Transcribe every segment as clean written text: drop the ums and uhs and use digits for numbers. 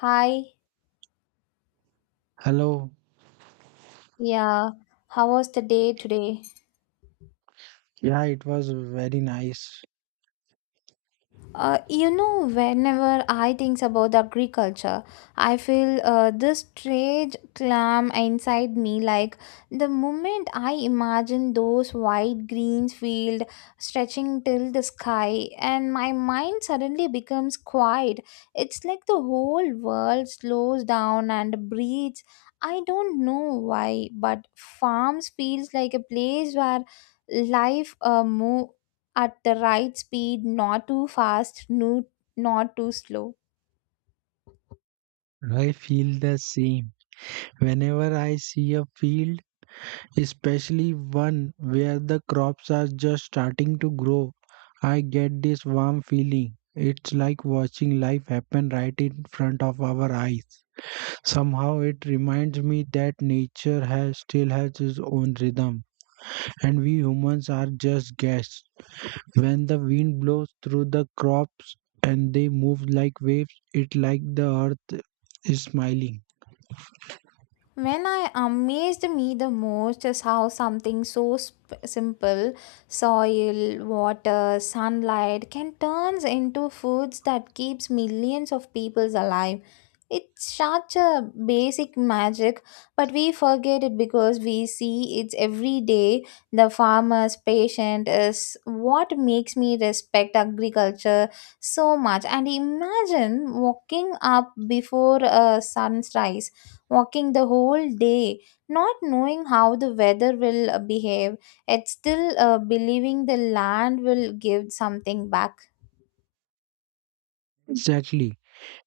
Hi, Hello. yeah. How was the day today? Yeah, it was very nice. Whenever I think about agriculture, I feel this strange clam inside me. Like the moment I imagine those wide green field stretching till the sky, and my mind suddenly becomes quiet. It's like the whole world slows down and breathes. I don't know why, but farms feels like a place where life move at the right speed, not too fast, no, not too slow. I feel the same. Whenever I see a field, especially one where the crops are just starting to grow, I get this warm feeling. It's like watching life happen right in front of our eyes. Somehow it reminds me that nature has still has its own rhythm and we humans are just guests. When the wind blows through the crops and they move like waves, it like the earth is smiling. When I amazed me the most is how something so simple, soil, water, sunlight, can turns into foods that keeps millions of peoples alive. It's such a basic magic, but we forget it because we see it's every day. The farmer's patient is what makes me respect agriculture so much. And imagine walking up before a sunrise walking the whole day, not knowing how the weather will behave, yet still believing the land will give something back. Exactly.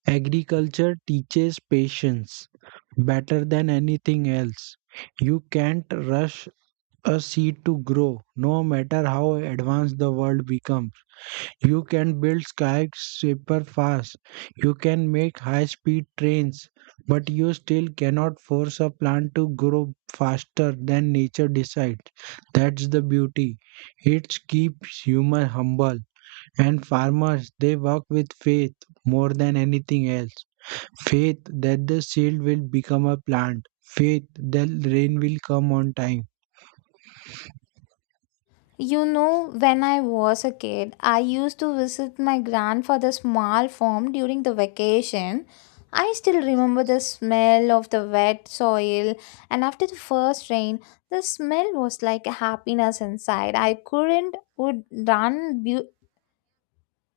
Agriculture teaches patience better than anything else. You can't rush a seed to grow, no matter how advanced the world becomes. You can build skyscraper fast. You can make high-speed trains, but you still cannot force a plant to grow faster than nature decides. That's the beauty. It keeps humans humble. And farmers, they work with faith more than anything else. Faith that the seed will become a plant. Faith that rain will come on time. You know, when I was a kid, I used to visit my grandfather's small farm during the vacation. I still remember the smell of the wet soil, and after the first rain, the smell was like a happiness inside. I couldn't would run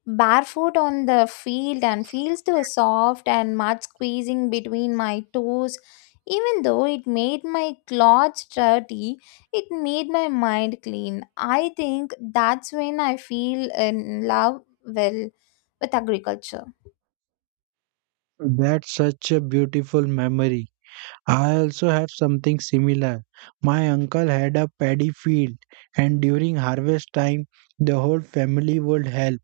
barefoot on the field and feels so soft and mud squeezing between my toes. Even though it made my clothes dirty, it made my mind clean. I think that's when I feel in love well with agriculture. That's such a beautiful memory. I also have something similar. My uncle had a paddy field, and during harvest time, the whole family would help.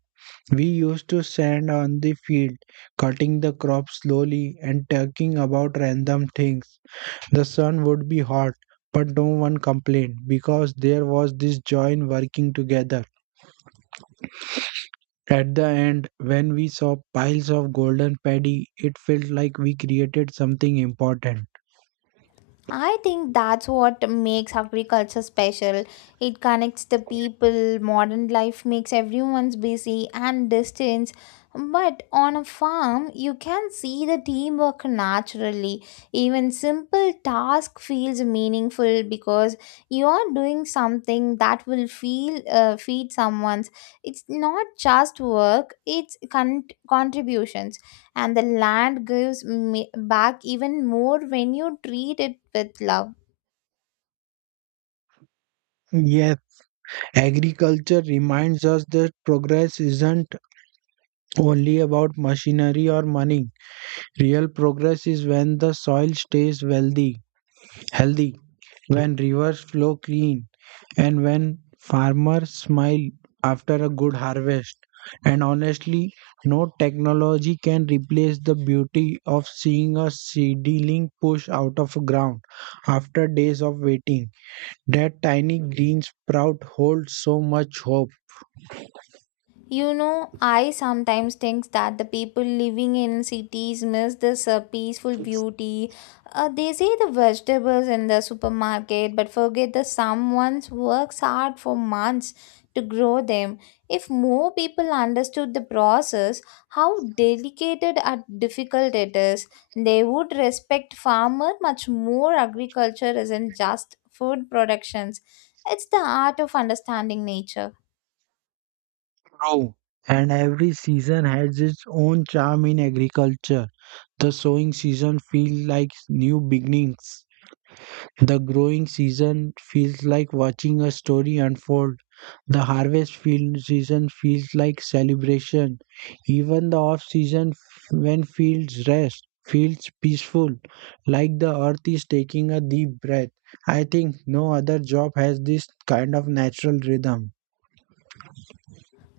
We used to stand on the field, cutting the crop slowly and talking about random things. The sun would be hot, but no one complained because there was this joy in working together. At the end, when we saw piles of golden paddy, it felt like we created something important. I think that's what makes agriculture special. It connects the people, modern life makes everyone's busy and distant. But on a farm, you can see the teamwork naturally. Even simple task feels meaningful because you are doing something that will feel feed someone's. It's not just work; it's contributions and the land gives me back even more when you treat it with love. Yes. Agriculture reminds us that progress isn't only about machinery or money. Real progress is when the soil stays wealthy, healthy, when rivers flow clean, and when farmers smile after a good harvest. And honestly, no technology can replace the beauty of seeing a seedling push out of ground after days of waiting. That tiny green sprout holds so much hope. You know, I sometimes think that the people living in cities miss this peaceful beauty. They see the vegetables in the supermarket but forget that someone works hard for months to grow them. If more people understood the process, how delicate and difficult it is, they would respect farmer much more. Agriculture isn't just food productions. It's the art of understanding nature. True. And every season has its own charm in agriculture. The sowing season feels like new beginnings. The growing season feels like watching a story unfold. The harvest field season feels like celebration. Even the off season when fields rest feels peaceful, like the earth is taking a deep breath. I think no other job has this kind of natural rhythm.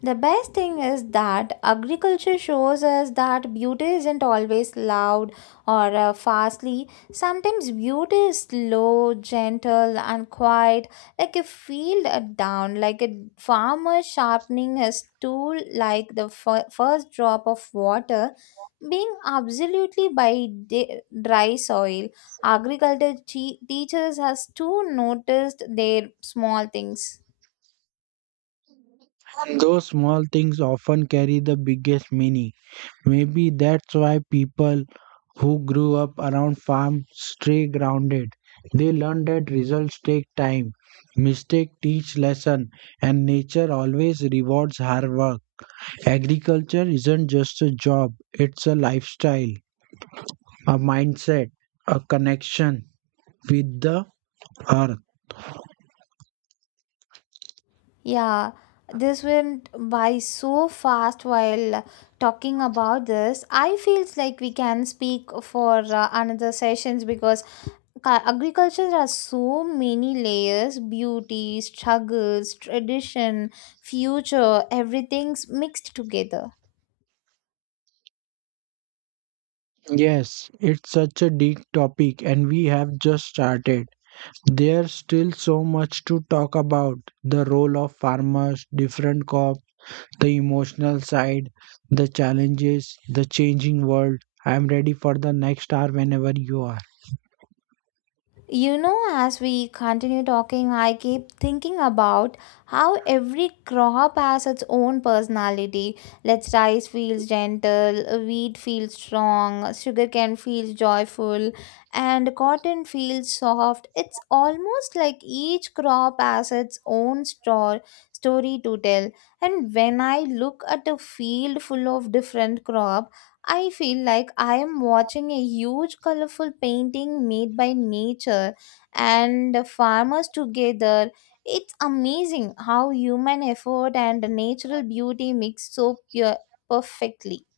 The best thing is that agriculture shows us that beauty isn't always loud or fastly. Sometimes beauty is slow, gentle, and quiet, like a field down, like a farmer sharpening his tool, like the first drop of water being absolutely by dry soil. Agriculture teaches us to notice their small things. Those small things often carry the biggest meaning. Maybe that's why people who grew up around farms stay grounded. They learn that results take time, mistakes teach lesson, and nature always rewards hard work. Agriculture isn't just a job, it's a lifestyle, a mindset, a connection with the earth. Yeah, this went by so fast while talking about this. I feels like we can speak for another sessions because agriculture has so many layers, beauty, struggles, tradition, future, everything's mixed together. Yes, it's such a deep topic and we have just started. There's still so much to talk about the role of farmers, different crops, the emotional side, the challenges, the changing world. I'm ready for the next hour whenever you are. You know, as we continue talking, I keep thinking about how every crop has its own personality. Let's rice feels gentle, wheat feels strong, sugarcane feels joyful, and cotton feels soft. It's almost like each crop has its own story to tell. And when I look at a field full of different crops, I feel like I am watching a huge colorful painting made by nature and the farmers together. It's amazing how human effort and natural beauty mix so pure perfectly.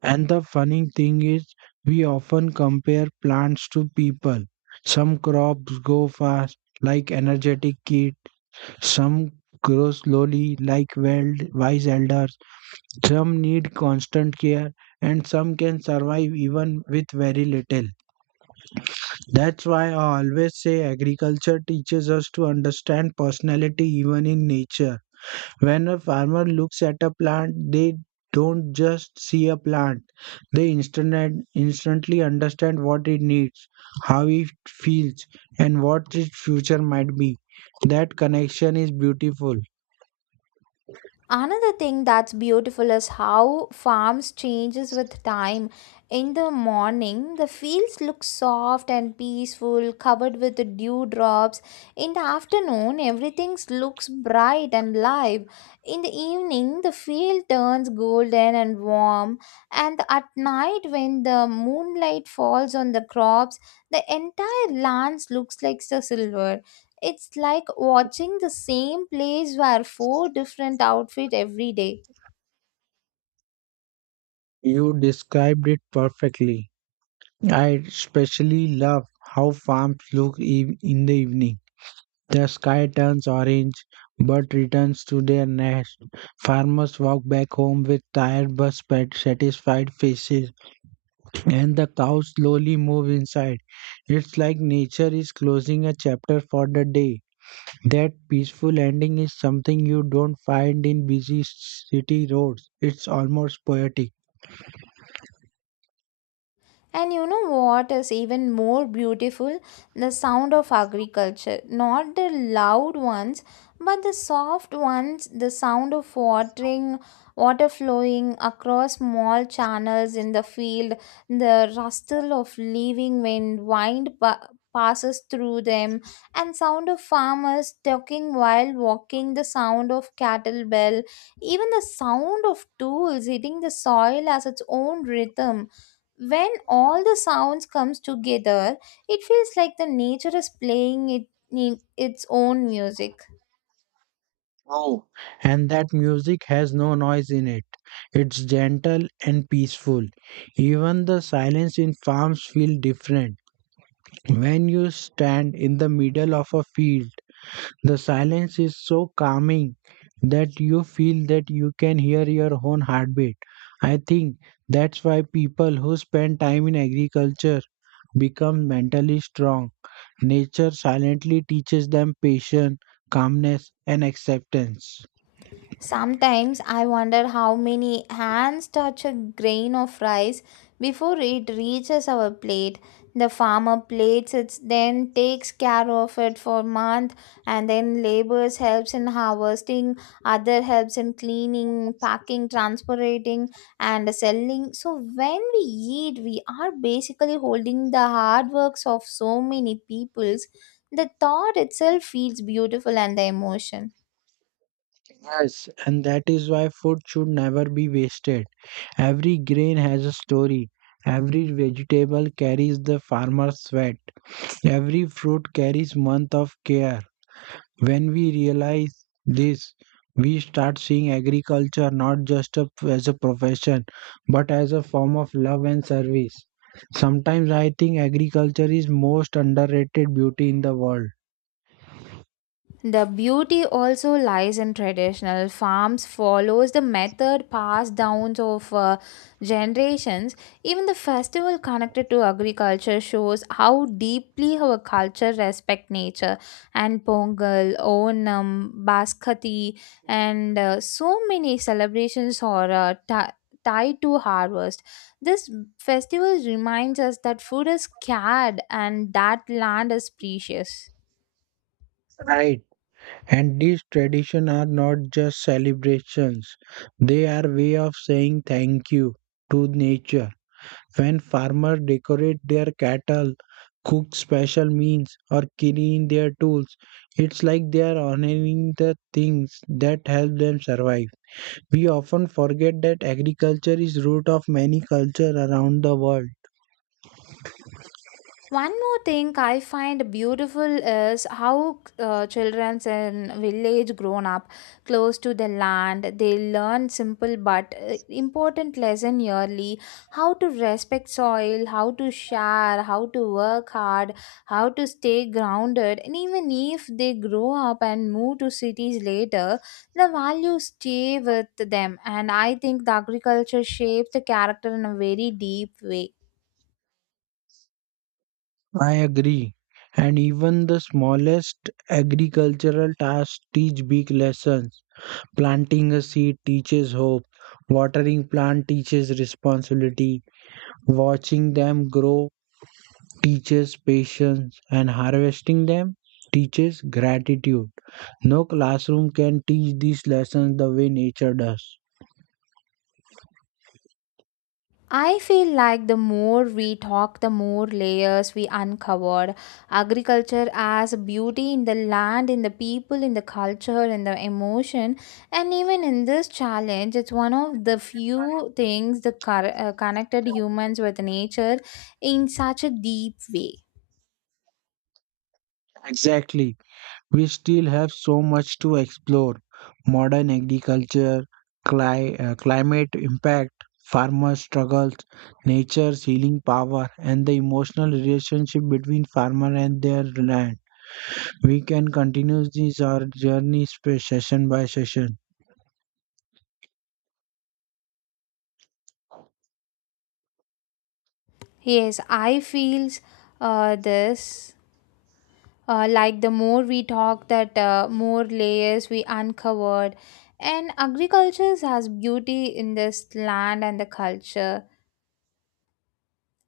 And the funny thing is, we often compare plants to people. Some crops grow fast, like energetic kid. Some grow slowly, like wild, wise elder. Some need constant care and some can survive even with very little. That's why I always say agriculture teaches us to understand personality even in nature. When a farmer looks at a plant, they don't just see a plant. They instantly understand what it needs, how it feels, and what its future might be. That connection is beautiful. Another thing that's beautiful is how farms changes with time, in the morning the fields look soft and peaceful covered with dewdrops, in the afternoon everything looks bright and live, in the evening the field turns golden and warm, and at night when the moonlight falls on the crops the entire land looks like the silver. It's like watching the same place wear four different outfits every day. You described it perfectly. I especially love how farms look in the evening. The sky turns orange, birds returns to their nest. Farmers walk back home with tired but satisfied faces, and the cows slowly move inside. It's like nature is closing a chapter for the day. That peaceful ending is something you don't find in busy city roads. It's almost poetic. And you know what is even more beautiful? The sound of agriculture. Not the loud ones, but the soft ones, the sound of watering, water flowing across small channels in the field, the rustle of leaving when wind passes through them, and sound of farmers talking while walking, the sound of cattle bell, even the sound of tools hitting the soil has its own rhythm. When all the sounds comes together it feels like the nature is playing it in its own music. And that music has no noise in it. It's gentle and peaceful. Even the silence in farms feels different. When you stand in the middle of a field, the silence is so calming that you feel that you can hear your own heartbeat. I think that's why people who spend time in agriculture become mentally strong. Nature silently teaches them patience, calmness, and acceptance. Sometimes I wonder how many hands touch a grain of rice before it reaches our plate. The farmer plates it, then takes care of it for months, and then labors helps in harvesting, other helps in cleaning, packing, transporting, and selling. So when we eat, we are basically holding the hard works of so many peoples. The thought itself feels beautiful and the emotion. Yes, and that is why food should never be wasted. Every grain has a story. Every vegetable carries the farmer's sweat. Every fruit carries month of care. When we realize this, we start seeing agriculture not as a profession, but as a form of love and service. Sometimes I think agriculture is most underrated beauty in the world. The beauty also lies in traditional farms follows the method passed down of generations. Even the festival connected to agriculture shows how deeply our culture respect nature and Pongal, Onam, Baskati and so many celebrations are tied to harvest. This festival reminds us that food is scared and that land is precious. Right. And these traditions are not just celebrations, they are way of saying thank you to nature. When farmers decorate their cattle, cook special meals, or clean their tools, it's like they are honoring the things that help them survive. We often forget that agriculture is root of many cultures around the world. One more thing I find beautiful is how children in village grown up close to the land. They learn simple but important lesson yearly: how to respect soil, how to share, how to work hard, how to stay grounded. And even if they grow up and move to cities later, the values stay with them. And I think the agriculture shapes the character in a very deep way. I agree. And even the smallest agricultural tasks teach big lessons. Planting a seed teaches hope. Watering plant teaches responsibility. Watching them grow teaches patience and harvesting them teaches gratitude. No classroom can teach these lessons the way nature does. I feel like the more we talk, the more layers we uncovered. Agriculture as beauty in the land, in the people, in the culture, in the emotion. And even in this challenge, it's one of the few things that connected humans with nature in such a deep way. Exactly. We still have so much to explore. Modern agriculture, climate impact, farmer struggles, nature's healing power, and the emotional relationship between farmer and their land. We can continue this our journey session by session. Yes, I feel this. Like the more we talk that more layers we uncovered, and agriculture has beauty in this land and the culture.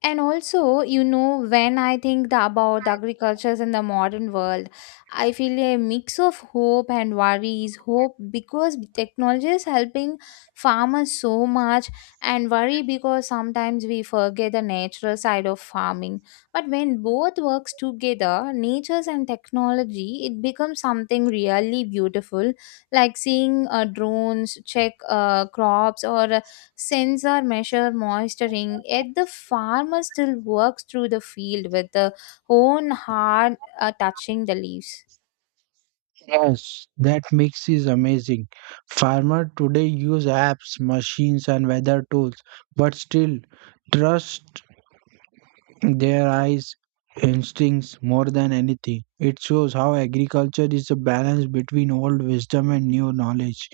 And also, you know, when I think about the agricultures in the modern world, I feel a mix of hope and worries, hope because technology is helping farmers so much, and worry because sometimes we forget the natural side of farming. But when both works together, natures and technology, it becomes something really beautiful, like seeing drones check crops, or sensor measure moisturing yet the farmer still works through the field with the own hand touching the leaves. Yes, that mix is amazing. Farmer today use apps, machines, and weather tools, but still trust their eyes, instincts more than anything. It shows how agriculture is a balance between old wisdom and new knowledge.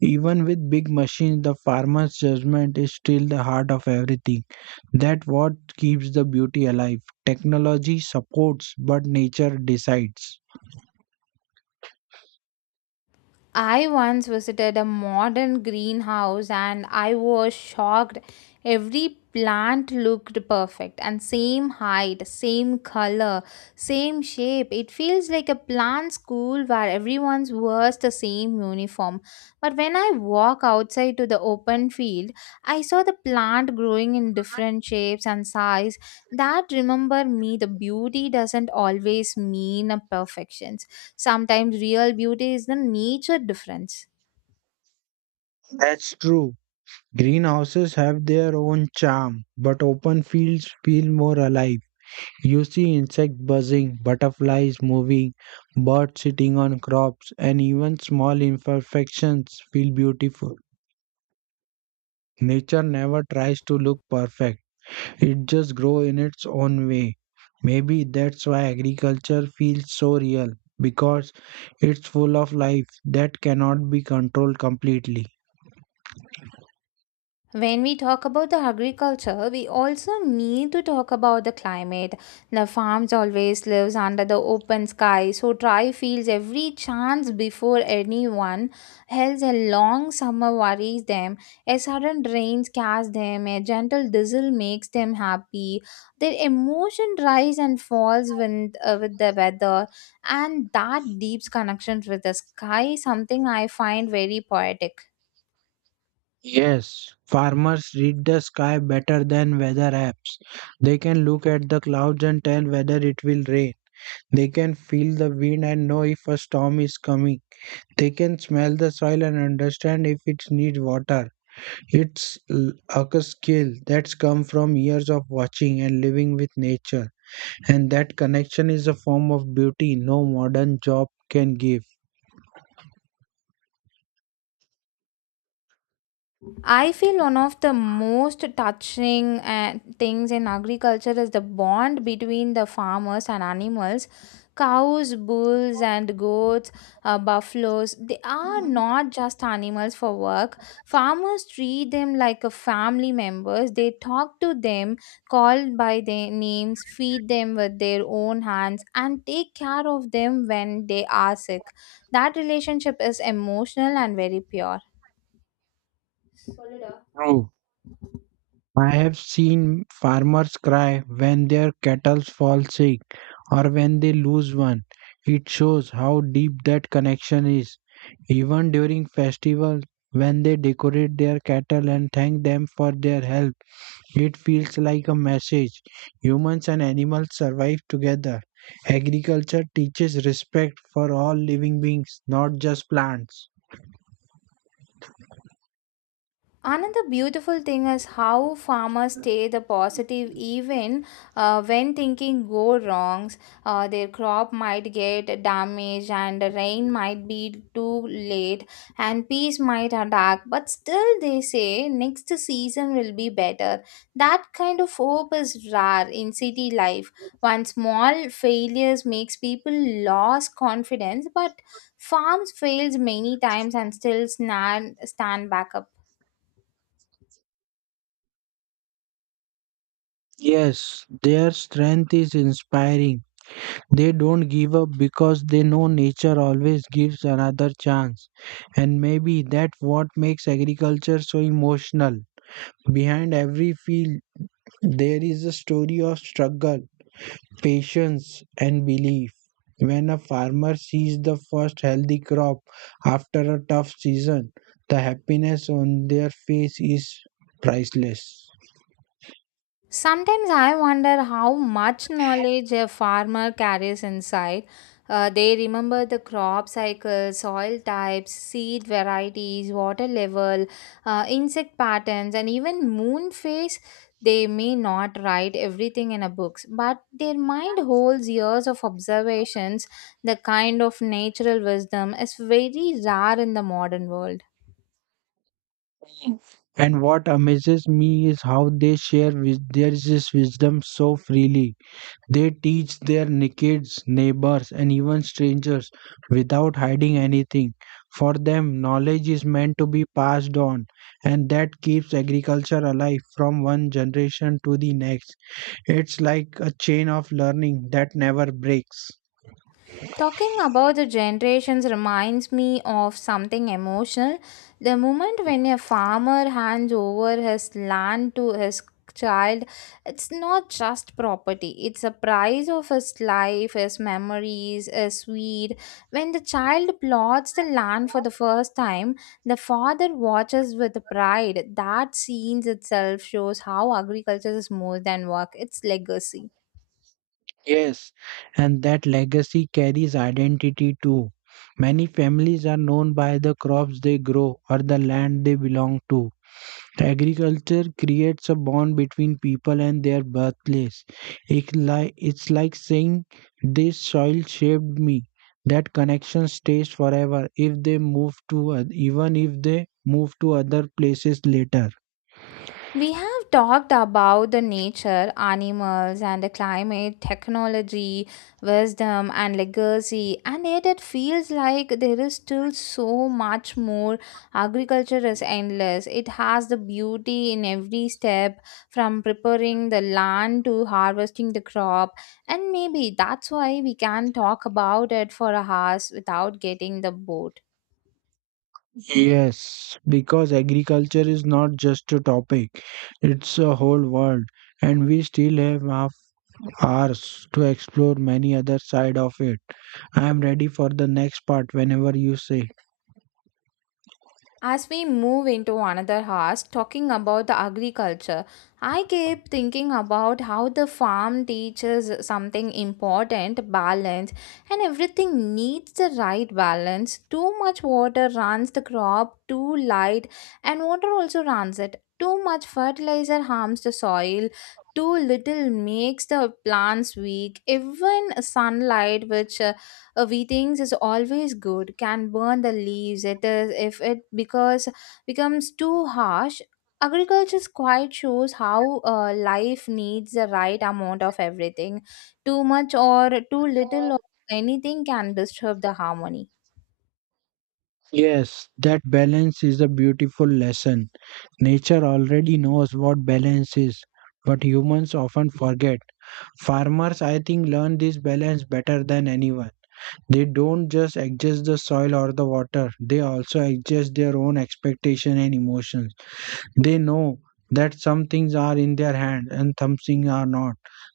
Even with big machines, the farmer's judgment is still the heart of everything. That what keeps the beauty alive. Technology supports, but nature decides. I once visited a modern greenhouse and I was shocked. Every plant looked perfect and same height, same color, same shape. It feels like a plant school where everyone wears the same uniform. But when I walk outside to the open field, I saw the plant growing in different shapes and size. That remember me the beauty doesn't always mean a perfection. Sometimes real beauty is the nature difference. That's true. Greenhouses have their own charm, but open fields feel more alive. You see insects buzzing, butterflies moving, birds sitting on crops, and even small imperfections feel beautiful. Nature never tries to look perfect. It just grows in its own way. Maybe that's why agriculture feels so real because it's full of life that cannot be controlled completely. When we talk about the agriculture, we also need to talk about the climate. The farms always lives under the open sky, so dry fields every chance before anyone else. A long summer worries them. A sudden rain scares them. A gentle drizzle makes them happy. Their emotion rise and falls with the weather, and that deep connection with the sky, something I find very poetic. Yes, farmers read the sky better than weather apps. They can look at the clouds and tell whether it will rain. They can feel the wind and know if a storm is coming. They can smell the soil and understand if it needs water. It's a skill that's come from years of watching and living with nature, and that connection is a form of beauty no modern job can give. I feel one of the most touching things in agriculture is the bond between the farmers and animals. Cows, bulls, and goats, buffaloes, they are not just animals for work. Farmers treat them like a family members. They talk to them, call by their names, feed them with their own hands, and take care of them when they are sick. That relationship is emotional and very pure. True. I have seen farmers cry when their cattle fall sick or when they lose one. It shows how deep that connection is. Even during festivals, when they decorate their cattle and thank them for their help, it feels like a message. Humans and animals survive together. Agriculture teaches respect for all living beings, not just plants. Another beautiful thing is how farmers stay the positive even when thinking go wrongs. Their crop might get damaged and the rain might be too late and peas might attack. But still they say next season will be better. That kind of hope is rare in city life. One small failures makes people lose confidence but farms fails many times and still stand back up. Yes, their strength is inspiring. They don't give up because they know nature always gives another chance. And maybe that's what makes agriculture so emotional. Behind every field, there is a story of struggle, patience, and belief. When a farmer sees the first healthy crop after a tough season, the happiness on their face is priceless. Sometimes I wonder how much knowledge a farmer carries inside. They remember the crop cycle, soil types, seed varieties, water level, insect patterns, and even moon phase. They may not write everything in a books, but their mind holds years of observations. The kind of natural wisdom is very rare in the modern world. And what amazes me is how they share with their this wisdom so freely. They teach their kids, neighbors, and even strangers without hiding anything. For them, knowledge is meant to be passed on, and that keeps agriculture alive from one generation to the next. It's like a chain of learning that never breaks. Talking about the generations reminds me of something emotional. The moment when a farmer hands over his land to his child, it's not just property, it's a price of his life, his memories, his seed. When the child plots the land for the first time, the father watches with pride. That scene itself shows how agriculture is more than work, it's legacy. Yes, and that legacy carries identity too. Many families are known by the crops they grow or the land they belong to. Agriculture creates a bond between people and their birthplace. It's like saying, "This soil shaped me." That connection stays forever if they move to, oth- even if they move to other places later. We have talked about the nature, animals, and the climate, technology, wisdom, and legacy, and yet it feels like there is still so much more. Agriculture is endless, it has the beauty in every step from preparing the land to harvesting the crop, and maybe that's why we can talk about it for hours without getting the bored. Yes, because agriculture is not just a topic, it's a whole world. And we still have half hours to explore many other side of it. I am ready for the next part whenever you say. As we move into another house talking about the agriculture, I keep thinking about how the farm teaches something important balance, and everything needs the right balance. Too much water runs the crop, too light, and water also runs it. Too much fertilizer harms the soil. Too little makes the plants weak. Even sunlight, which we think is always good can burn the leaves it is if it because becomes too harsh. Agriculture's quite shows how life needs the right amount of everything. Too much or too little of anything can disturb the harmony. Yes, that balance is a beautiful lesson. Nature already knows what balance is, but humans often forget. Farmers, I think, learn this balance better than anyone. They don't just adjust the soil or the water, they also adjust their own expectation and emotions. They know that some things are in their hand and some things are not.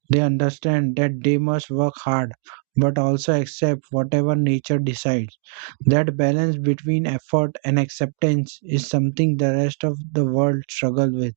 They understand that they must work hard, but also accept whatever nature decides. That balance between effort and acceptance is something the rest of the world struggle with.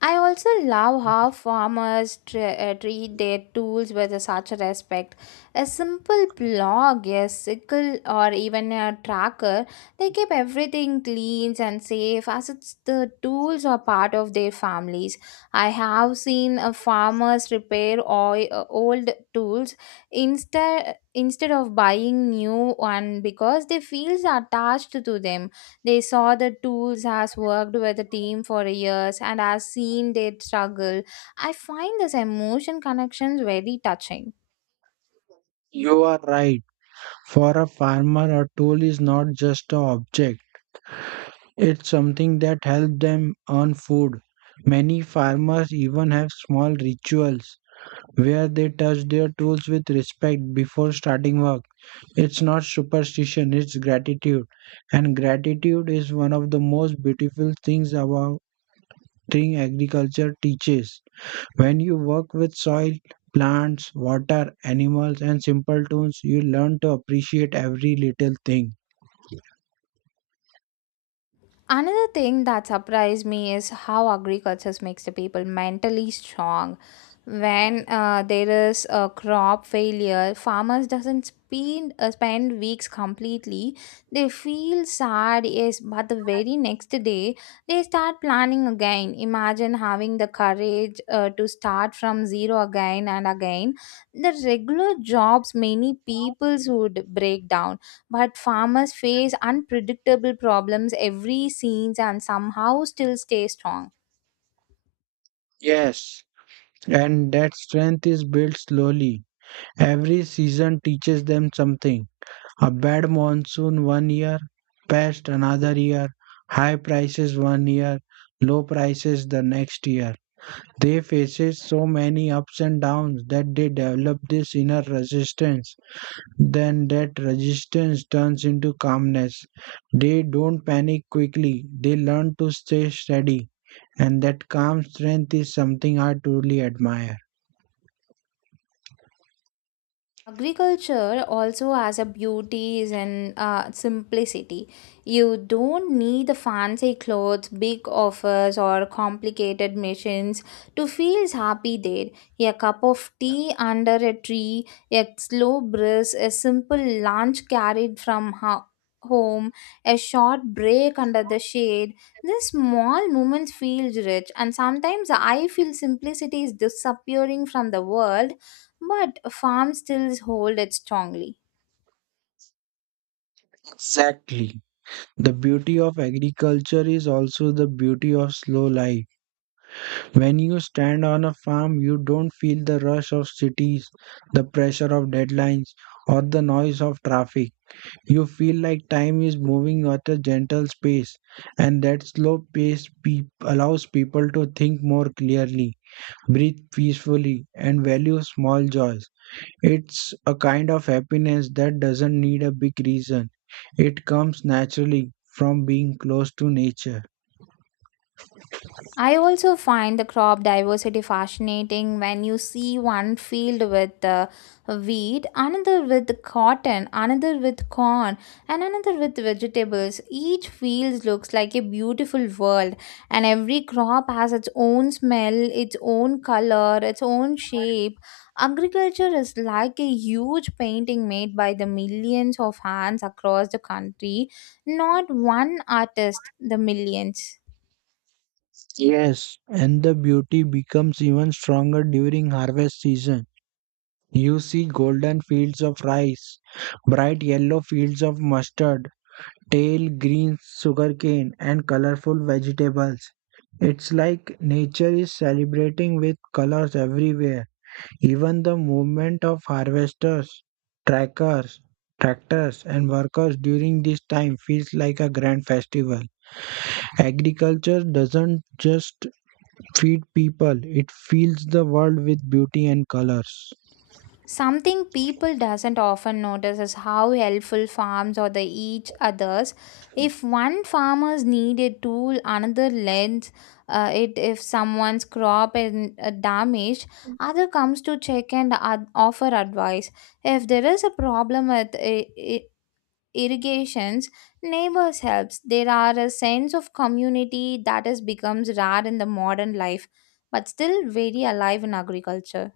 I also love how farmers treat their tools with a such a respect. A simple plow, a sickle, or even a tracker, they keep everything clean and safe as it's the tools are part of their families. I have seen farmers repair old tools instead of buying new one because they feel attached to them. They saw the tools has worked with the team for years and has seen their struggle. I find this emotion connections very touching. You are right. For a farmer, a tool is not just an object, it's something that helps them earn food. Many farmers even have small rituals where they touch their tools with respect before starting work. It's not superstition, it's gratitude. And gratitude is one of the most beautiful things about thing agriculture teaches. When you work with soil, plants, water, animals, and simple tools, you learn to appreciate every little thing. Another thing that surprised me is how agriculture makes the people mentally strong. When there is a crop failure, farmers doesn't spend weeks completely. They feel sad, yes, but the very next day they start planning again. Imagine having the courage to start from zero again and again. The regular jobs many peoples would break down, but farmers face unpredictable problems every season and somehow still stay strong. Yes, and that strength is built slowly. Every season teaches them something. A bad monsoon one year, pest another year, high prices one year, low prices the next year. They faces so many ups and downs that they develop this inner resistance. Then that resistance turns into calmness. They don't panic quickly, they learn to stay steady, and that calm strength is something I truly admire. Agriculture also has a beauties and simplicity. You don't need the fancy clothes, big offers, or complicated machines to feel happy there. A cup of tea under a tree, a slow breeze, a simple lunch carried from home, a short break under the shade. These small moments feel rich, and sometimes I feel simplicity is disappearing from the world, but farm still hold it strongly. Exactly. The beauty of agriculture is also the beauty of slow life. When you stand on a farm, you don't feel the rush of cities, the pressure of deadlines, or the noise of traffic. You feel like time is moving at a gentle pace, and that slow pace peop allows people to think more clearly, breathe peacefully, and value small joys. It's a kind of happiness that doesn't need a big reason. It comes naturally from being close to nature. I also find the crop diversity fascinating when you see one field with wheat, another with cotton, another with corn, and another with vegetables. Each field looks like a beautiful world, and every crop has its own smell, its own color, its own shape. Agriculture is like a huge painting made by the millions of hands across the country, not one artist, the millions. Yes, and the beauty becomes even stronger during harvest season. You see golden fields of rice, bright yellow fields of mustard, tall green sugarcane and colorful vegetables. It's like nature is celebrating with colors everywhere. Even the movement of harvesters, trackers, tractors and workers during this time feels like a grand festival. Agriculture doesn't just feed people, it fills the world with beauty and colors. Something people doesn't often notice is how helpful farms or the each others. If one farmer's need a tool, another lends it. If someone's crop is damaged, other comes to check and offer advice. If there is a problem with irrigations, neighbors helps. There are a sense of community that has becomes rare in the modern life, but still very alive in agriculture.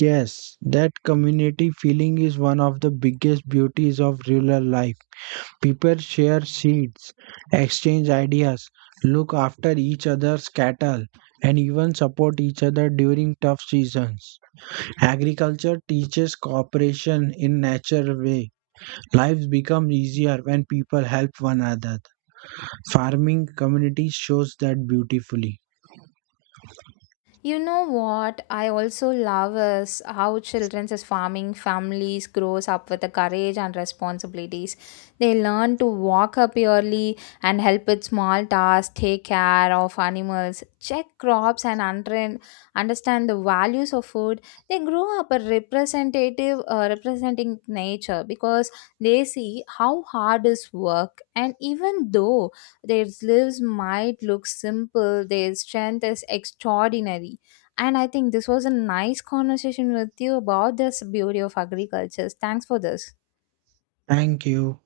Yes, that community feeling is one of the biggest beauties of rural life. People share seeds, exchange ideas, look after each other's cattle, and even support each other during tough seasons. Agriculture teaches cooperation in natural way. Lives become easier when people help one another. Farming communities shows that beautifully. You know what I also love is how children's is farming families grows up with the courage and responsibilities. They learn to walk up early and help with small tasks, take care of animals, check crops and understand the values of food. They grow up a representative representing nature because they see how hard is work and even though their lives might look simple, their strength is extraordinary. And I think this was a nice conversation with you about this beauty of agriculture. Thanks for this. Thank you.